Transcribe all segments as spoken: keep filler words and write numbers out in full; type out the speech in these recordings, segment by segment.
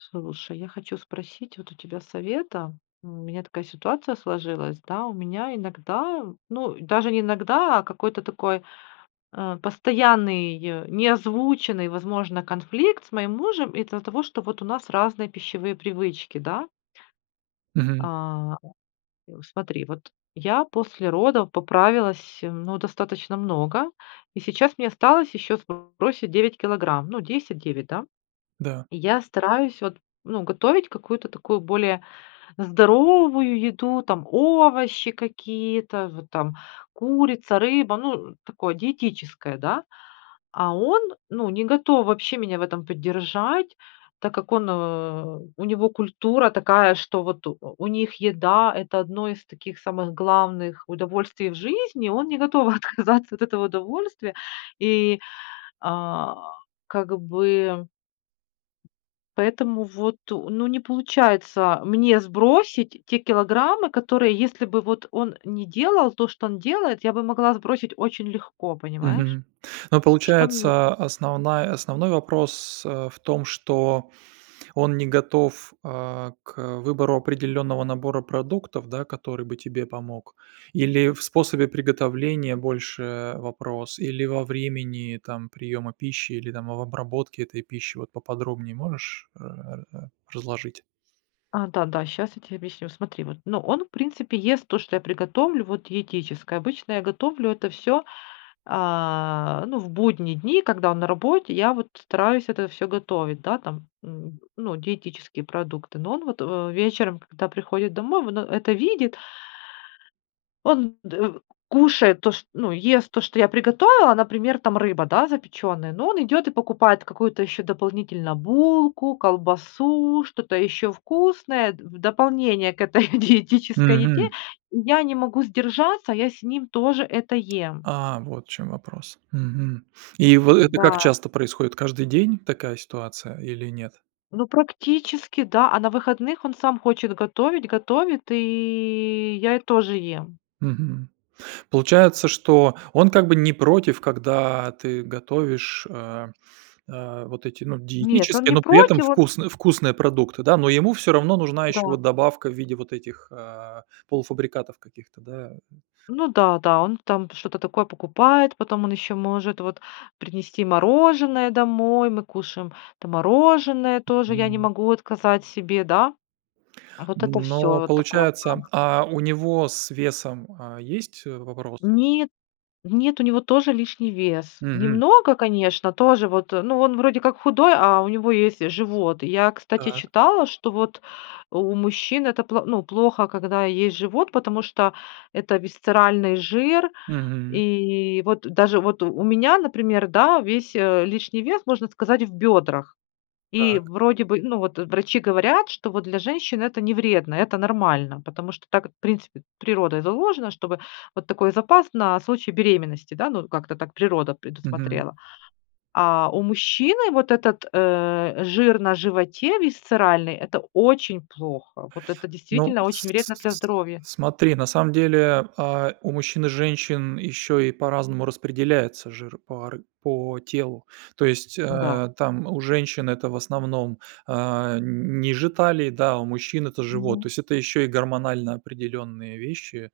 Слушай, я хочу спросить вот у тебя совета, м, у меня такая ситуация сложилась, да, у меня иногда, ну даже не иногда, а какой-то такой, а, постоянный, не озвученный, возможно, конфликт с моим мужем из-за того, что вот у нас разные пищевые привычки, да? Мгм. А, и у смотри, вот, я после родов поправилась, м, ну достаточно много и сейчас мне осталось ещё сбросить девять килограмм, ну десять девять, да? Да. И я стараюсь вот, ну готовить какую-то такую более здоровую еду, там овощи какие-то в там, курица, рыба, ну, такое диетическое, да? А он, ну, не готов вообще меня в этом поддержать, так как он, э, у него культура такая, что вот у у них еда, это одно из таких самых главных удовольствий в жизни. Он не готов отказаться от этого удовольствия, и, а, как бы ...поэтому вот, ну не получается мне сбросить те килограммы, которые если бы вот он не делал то, что он делает, я бы могла сбросить очень легко, понимаешь? Мгм. Но Что мне получается, основная основной вопрос, а, в том, что он не готов, а, к выбору определённого набора продуктов, да, который бы тебе помог? Или в способе приготовления больше вопрос? Или во времени там, приёма пищи или там, в обработке этой пищи? Вот поподробнее можешь, э, р р разложить? А, да-да, щас я тебе объясню. Смотри вот, ну он в принципе ест то, что я приготовлю, вот диетическое. Обычно я готовлю это всё, а, ну, в будние дни, когда он на работе, я вот стараюсь это всё готовить, да, там, м, ну, диетические продукты. Но он вот, э, вечером, когда приходит домой, вот он это видит он дэ в кушает то ш ну, ест то, что я приготовила, например, там рыба, да, запечённая. Но он идёт и покупает какую-то ещё дополнительно булку, колбасу, что-то ещё вкусное д в дополнение к этой диетической еде. Мгм! И я не могу сдержаться, я с ним тоже это ем. А, вот в чём вопрос. Мгм. И вы, и как Да. часто происходит? Каждый день, такая ситуация или нет? Ну, практически, да. А на выходных он сам хочет готовить, готовит, и я и тоже ем. Мгм. Получается, что он как бы не против, когда ты готовишь, а, а, вот эти, ну, Нет, он диетические, не но при этом против, он вкусны вкусные продукты, да? Но ему всё равно нужна ещё Да. вот добавка в виде вот этих, а, полуфабрикатов каких-то, да, м? Ну да, да, он там что-то такое покупает, потом он ещё может вот, принести мороженое домой, мы кушаем, там мороженое тоже, я не Мгм. могу отказать себе, да? А вот это всё, Но вот такого получается плана. а у него с весом, а, есть вопросы? Нет, в нет, у него тоже лишний вес, Мгм! немного конечно, тоже вот, э, ну он вроде как худой, а у него есть живот. И я, кстати, Так. читала, что вот, у мужчин это пло ну, плохо, когда есть живот, потому что это висцеральный жир. Мгм. И, вот, даже, вот у меня, например, да, весь, э, лишний вес, можно сказать, в бёдрах. И, Так. вроде бы, ну вот, э, врачи говорят, что вот для женщин это не вредно, это нормально. Потому что так в принципе, природой заложено, чтобы вот такой запас на случай беременности, да, ну вот как-то так природа Мгм. предусмотрела. А у мужчины вот этот, э, жир на животе висцеральный, это очень плохо, вот это Ну, действительно с очень с вредно для с с здоровья. смотри, на самом деле, а, у мужчин и женщин ещё и по-разному распределяется жир по ар по телу. То есть, Да. а, там у женщин это в основном, а, н ниже талии, да, у мужчин- это живот. Мгм. То есть, это ещё и гормонально определённые вещи,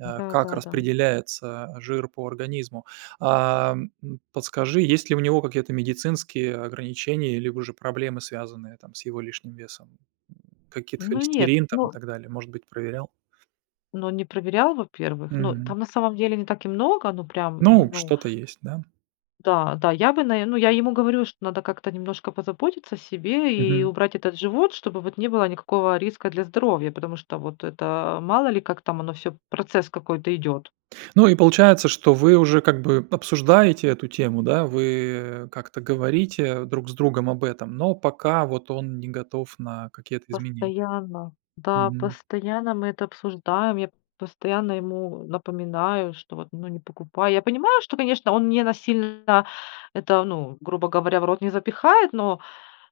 а, как Да-да-да. распределяется жир по организму. Ам, м, подскажи, есть ли у него какие-то медицинские ограничения, либо же проблемы, связанные там, с его лишним весом. Каких-то Ну нет, холестерин там, и ну так далее? Может быть проверял? Но не проверял, во-первых. Ну, Мгм. там на самом деле не так и много, ну прям, м, Ну, ну что-то есть, да? Да, да, я бы наверное, ну я ему говорю, что надо как-то немножко позаботиться о себе и Мгм. убрать этот живот, чтобы вот не было никакого риска для здоровья. Потому что вот это, мало ли, как там оно всё, процесс какой-то идёт. Ну и получается, что вы уже, как бы, обсуждаете эту тему, да? Вы как-то говорите друг с другом об этом, но пока вот он не готов на какие-то изменения? Постоянно, да, Мгм. постоянно мы это обсуждаем, я постоянно ему напоминаю, что вот: ну не покупай. Я понимаю, что, конечно, он не насильно, это ну, грубо говоря, в рот не запихает, но,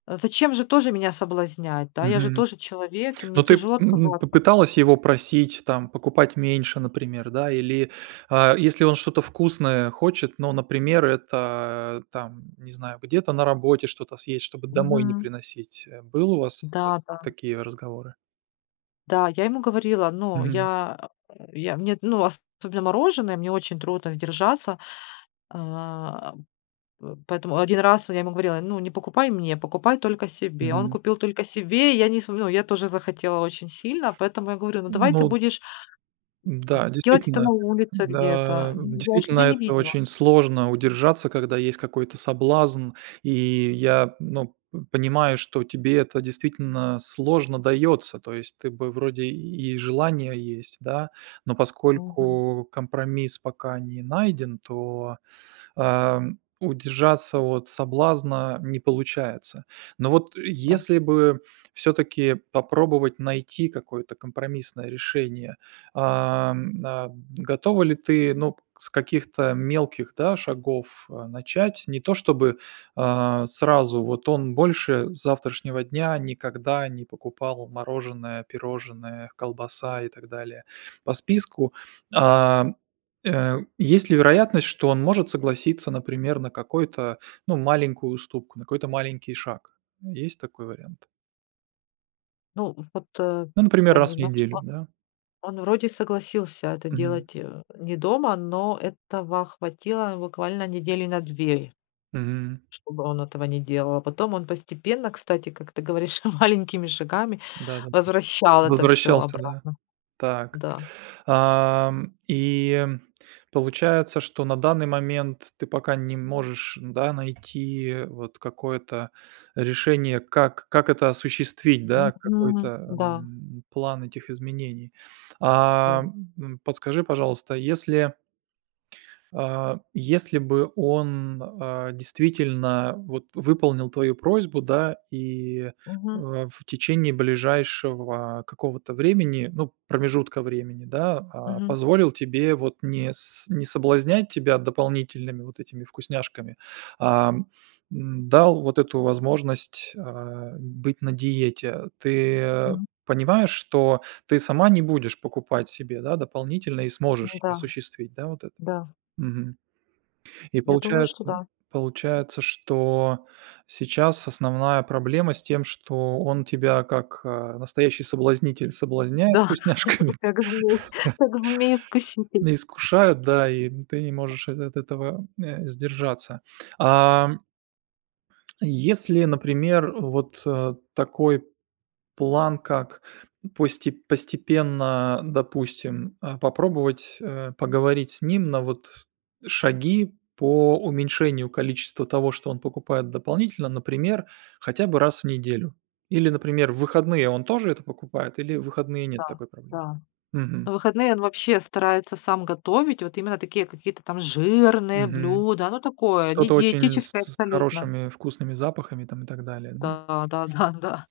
а зачем же тоже меня соблазнять, да, я же Мгм. тоже человек и мне Ну ты, тяжело м, отказаться. попыталась его просить, там, покупать меньше, например, да, или, а, если он что-то вкусное хочет, но, например, это, там, не знаю, где-то на работе что-то съесть, чтобы домой не Мгм. приносить, э. Был у вас, вот, Да-да. такие разговоры? Да, я ему говорила, ну, Мгм. я я мне, ну особенно мороженое, мне очень трудно сдержаться. А, п поэтому один раз, я ему говорила: ну, не покупай мне, покупай только себе. Он Мгм. купил только себе, я не см ну, я тоже захотела очень сильно, поэтому я говорю: ну давай ты Ну будешь Н-да, ...делать это действительно на улице где-то. да, Ну да, чтобы действительно я не это видела. очень сложно удержаться, когда есть какой-то соблазн, и я ну, м, понимаю, что тебе это действительно сложно даётся. То есть, ты бы вроде и желание есть, да, но Мгм. поскольку компромисс пока не найден, то, ам, удержаться от соблазна не получается. Но вот, э, Да. если бы, всё-таки попробовать найти какое-то компромиссное решение, ам, на Готова ли ты, ну, с каких-то мелких, да, шагов, а, начать? Не то чтобы, а, сразу, вот он больше с завтрашнего дня никогда не покупал мороженое, пирожное, колбаса и так далее, по списку. А, э, есть ли вероятность, что он может согласиться, например, на какой-то, ну, маленькую уступку, на какой-то маленький шаг? Есть такой вариант? Ну, вот, э, Ну например, раз в понимаешь, неделю, да? да? Он вроде согласился это Мгм. делать, э, не дома, но этого хватило буквально недели на две. Мгм. Чтобы он этого не делал, а потом он постепенно, кстати, как ты говоришь, маленькими шагами Да-да-да. возвращал это всё Возвращался, да? обратно. Так, Да. ам, и получается, что на данный момент ты пока не можешь, да, найти вот какое-то решение, как как это осуществить, да? Мгм. Какой-то, Да. м, план этих изменений. Да. А, м, подскажи, пожалуйста, если а, если бы он, а, действительно вот выполнил твою просьбу, да, и, Мгм. а, в течение ближайшего какого-то времени, ну, промежутка времени, да, а, Мгм. позволил тебе вот не с не соблазнять тебя дополнительными вот этими вкусняшками, ам, м, дал вот эту возможность, а, быть на диете. Ты Мгм. понимаешь, что ты сама не будешь покупать себе, да, дополнительно и Ну сможешь да. осуществить, да, вот это? Да. Мгм. И Я думаю, что получается да. получается, что сейчас основная проблема с тем, что он тебя, как, а, настоящий соблазнитель соблазняет Да, вкусняшками. как змей, как змей искуситель. На искушают, да, и ты не можешь от эт от этого, э, сдержаться. Ам если, например, вот, э, такой план как, посте постепенно, допустим, а, попробовать, э, поговорить с ним на вот, шаги по уменьшению количества того, что он покупает дополнительно. Например хотя бы раз в неделю или например в выходные он тоже это покупает или в выходные нет Да, такой проблемы? да. Мгм. На выходные он вообще старается сам готовить, вот именно такие, какие-то там, жирные Мгм. блюда, оно такое, не Что-то очень с диетическое с абсолютно. хорошими вкусными запахами, там, и так далее, м? Да, да, да, да.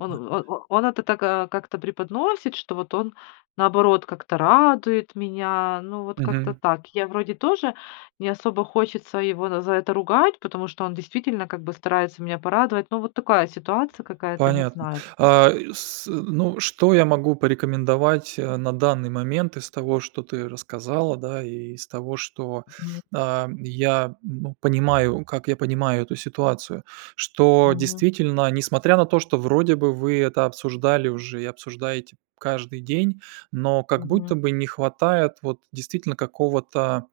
Он в вот о он это так, а, как-то преподносит, что вот он, наоборот как-то радует меня. Ну вот как-то Мгм. так. Я вроде тоже, не особо хочется его на за это ругать, потому что он действительно как бы старается меня порадовать. Ну вот такая ситуация какая-то, не Понятно, знаю. а, с ну, что я могу порекомендовать, а, на данный момент из того, что ты рассказала, да, и из того, что, Нет. ам, я бу понимаю, как я понимаю эту ситуацию. Что Мгм. действительно, несмотря на то, что вроде бы вы это обсуждали уже и обсуждаете каждый день, но как Мгм. будто бы не хватает, вот, действительно какого-то,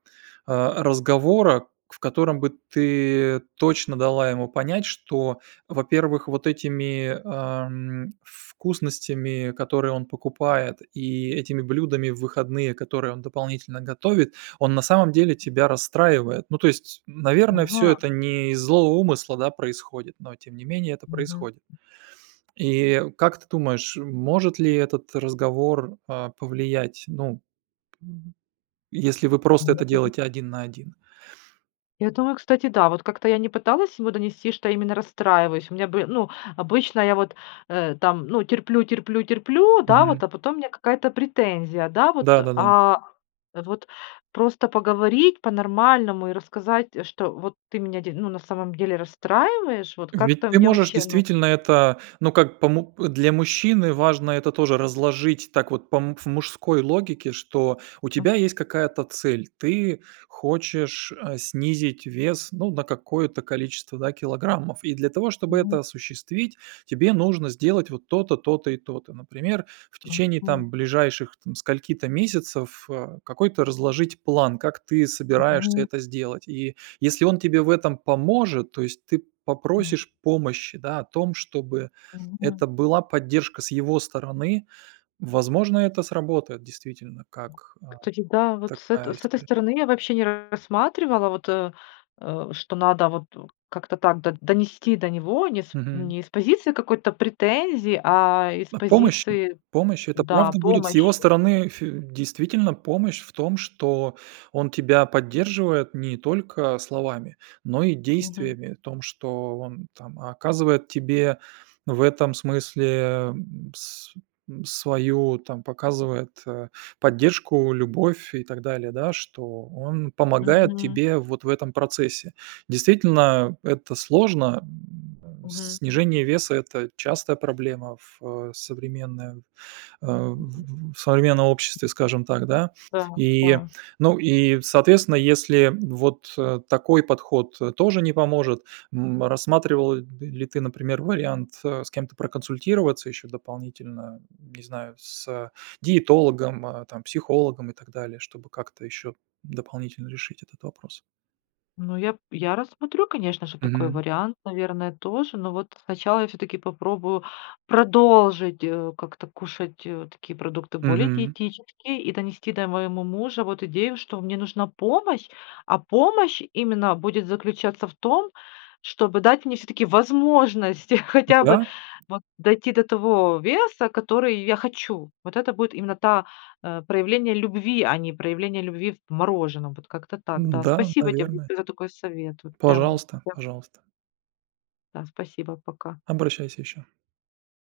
а, разговора. В котором бы ты точно дала ему понять, что, во-первых вот этими, ам, вкусностями, которые он покупает, и этими блюдами в выходные, которые он дополнительно готовит, он на самом деле тебя расстраивает. Ну то есть, наверное всё Ага! это не из злого умысла, да, происходит, но тем не менее, это Мгм. происходит. И, как ты думаешь, может ли этот разговор, а, повлиять, ну если вы просто это Нету. делаете один на один? Я думаю, кстати, да, вот как-то я не пыталась ему донести, что именно расстраиваюсь, у меня бы Ну, обычно я вот, э, там, ну, терплю, терплю, терплю, да Мгм. вот, а потом у меня какая-то претензия, да вот. Да-да-да. А, вот, просто поговорить по-нормальному и рассказать, что: вот ты меня де ну на самом деле расстраиваешь. Вот, Ведь, как-то ты мне можешь вообще, ну действительно это, ну как помо Для мужчины важно это тоже разложить так вот, по, м, в мужской логике, что у Мгм. тебя есть какая-то цель, ты хочешь, а, снизить вес, ну, на какое-то количество, да, килограммов. И для того, чтобы Мгм. это осуществить, тебе нужно сделать вот то-то, то-то и то-то. Например, в течение Мгм. там, ближайших там скольки-то месяцев, а, какой-то разложить план, как ты собираешься Мгм. это сделать. И если он тебе в этом поможет, то есть, ты М. попросишь помощи, да, в том чтобы Мгм. это была поддержка с его стороны. Возможно это сработает действительно, как, а, Кстати, да, вот, с эту такая с этой история? стороны я вообще не рассматривала вот, э, э, что надо вот у как-то так до донести до него, не с Мгм. не из позиции какой-то претензии, а из О помощи? позиции Помощь, это Да, правда будет с помощи. его стороны ф действительно помощь в том, что он тебя поддерживает не только словами, но и Мгм. действиями. В том, что он там, оказывает тебе в этом смысле, м, с свою, там, показывает, а, поддержку, любовь и так далее, да, что он помогает Мгм. тебе вот в этом процессе. Действительно, это сложно, м, э. Мгм. Снижение веса, это частая проблема в современном, а, в в в современном обществе, скажем так, да. Да, И, да. ну, и, соответственно, если вот, а, такой подход, э, тоже не поможет, м, рассматривал, ли ты, например, вариант, а, с кем-то проконсультироваться ещё дополнительно, не знаю, с диетологом, а, там, психологом и так далее, чтобы как-то ещё дополнительно решить этот вопрос? Ну я, я рассмотрю, конечно же, такой Мгм. вариант, наверное, тоже. Но вот, сначала я всё-таки попробую продолжить, э, как-то кушать, э, такие продукты, более Мгм. диетические, и донести до моему мужа вот идею, что мне нужна помощь, а помощь именно будет заключаться в том, чтобы дать мне всё-таки возможность, Ну хотя бы, да. вот дойти до того веса, который я хочу. Вот это будет именно та, э, проявление любви, а не проявление любви в мороженом. Вот, как-то так, да. Н-да, Спасибо тебе наверное. за такой совет, вот прям, Пожалуйста, я пожалуйста. Да, спасибо, пока. Обращайся ещё.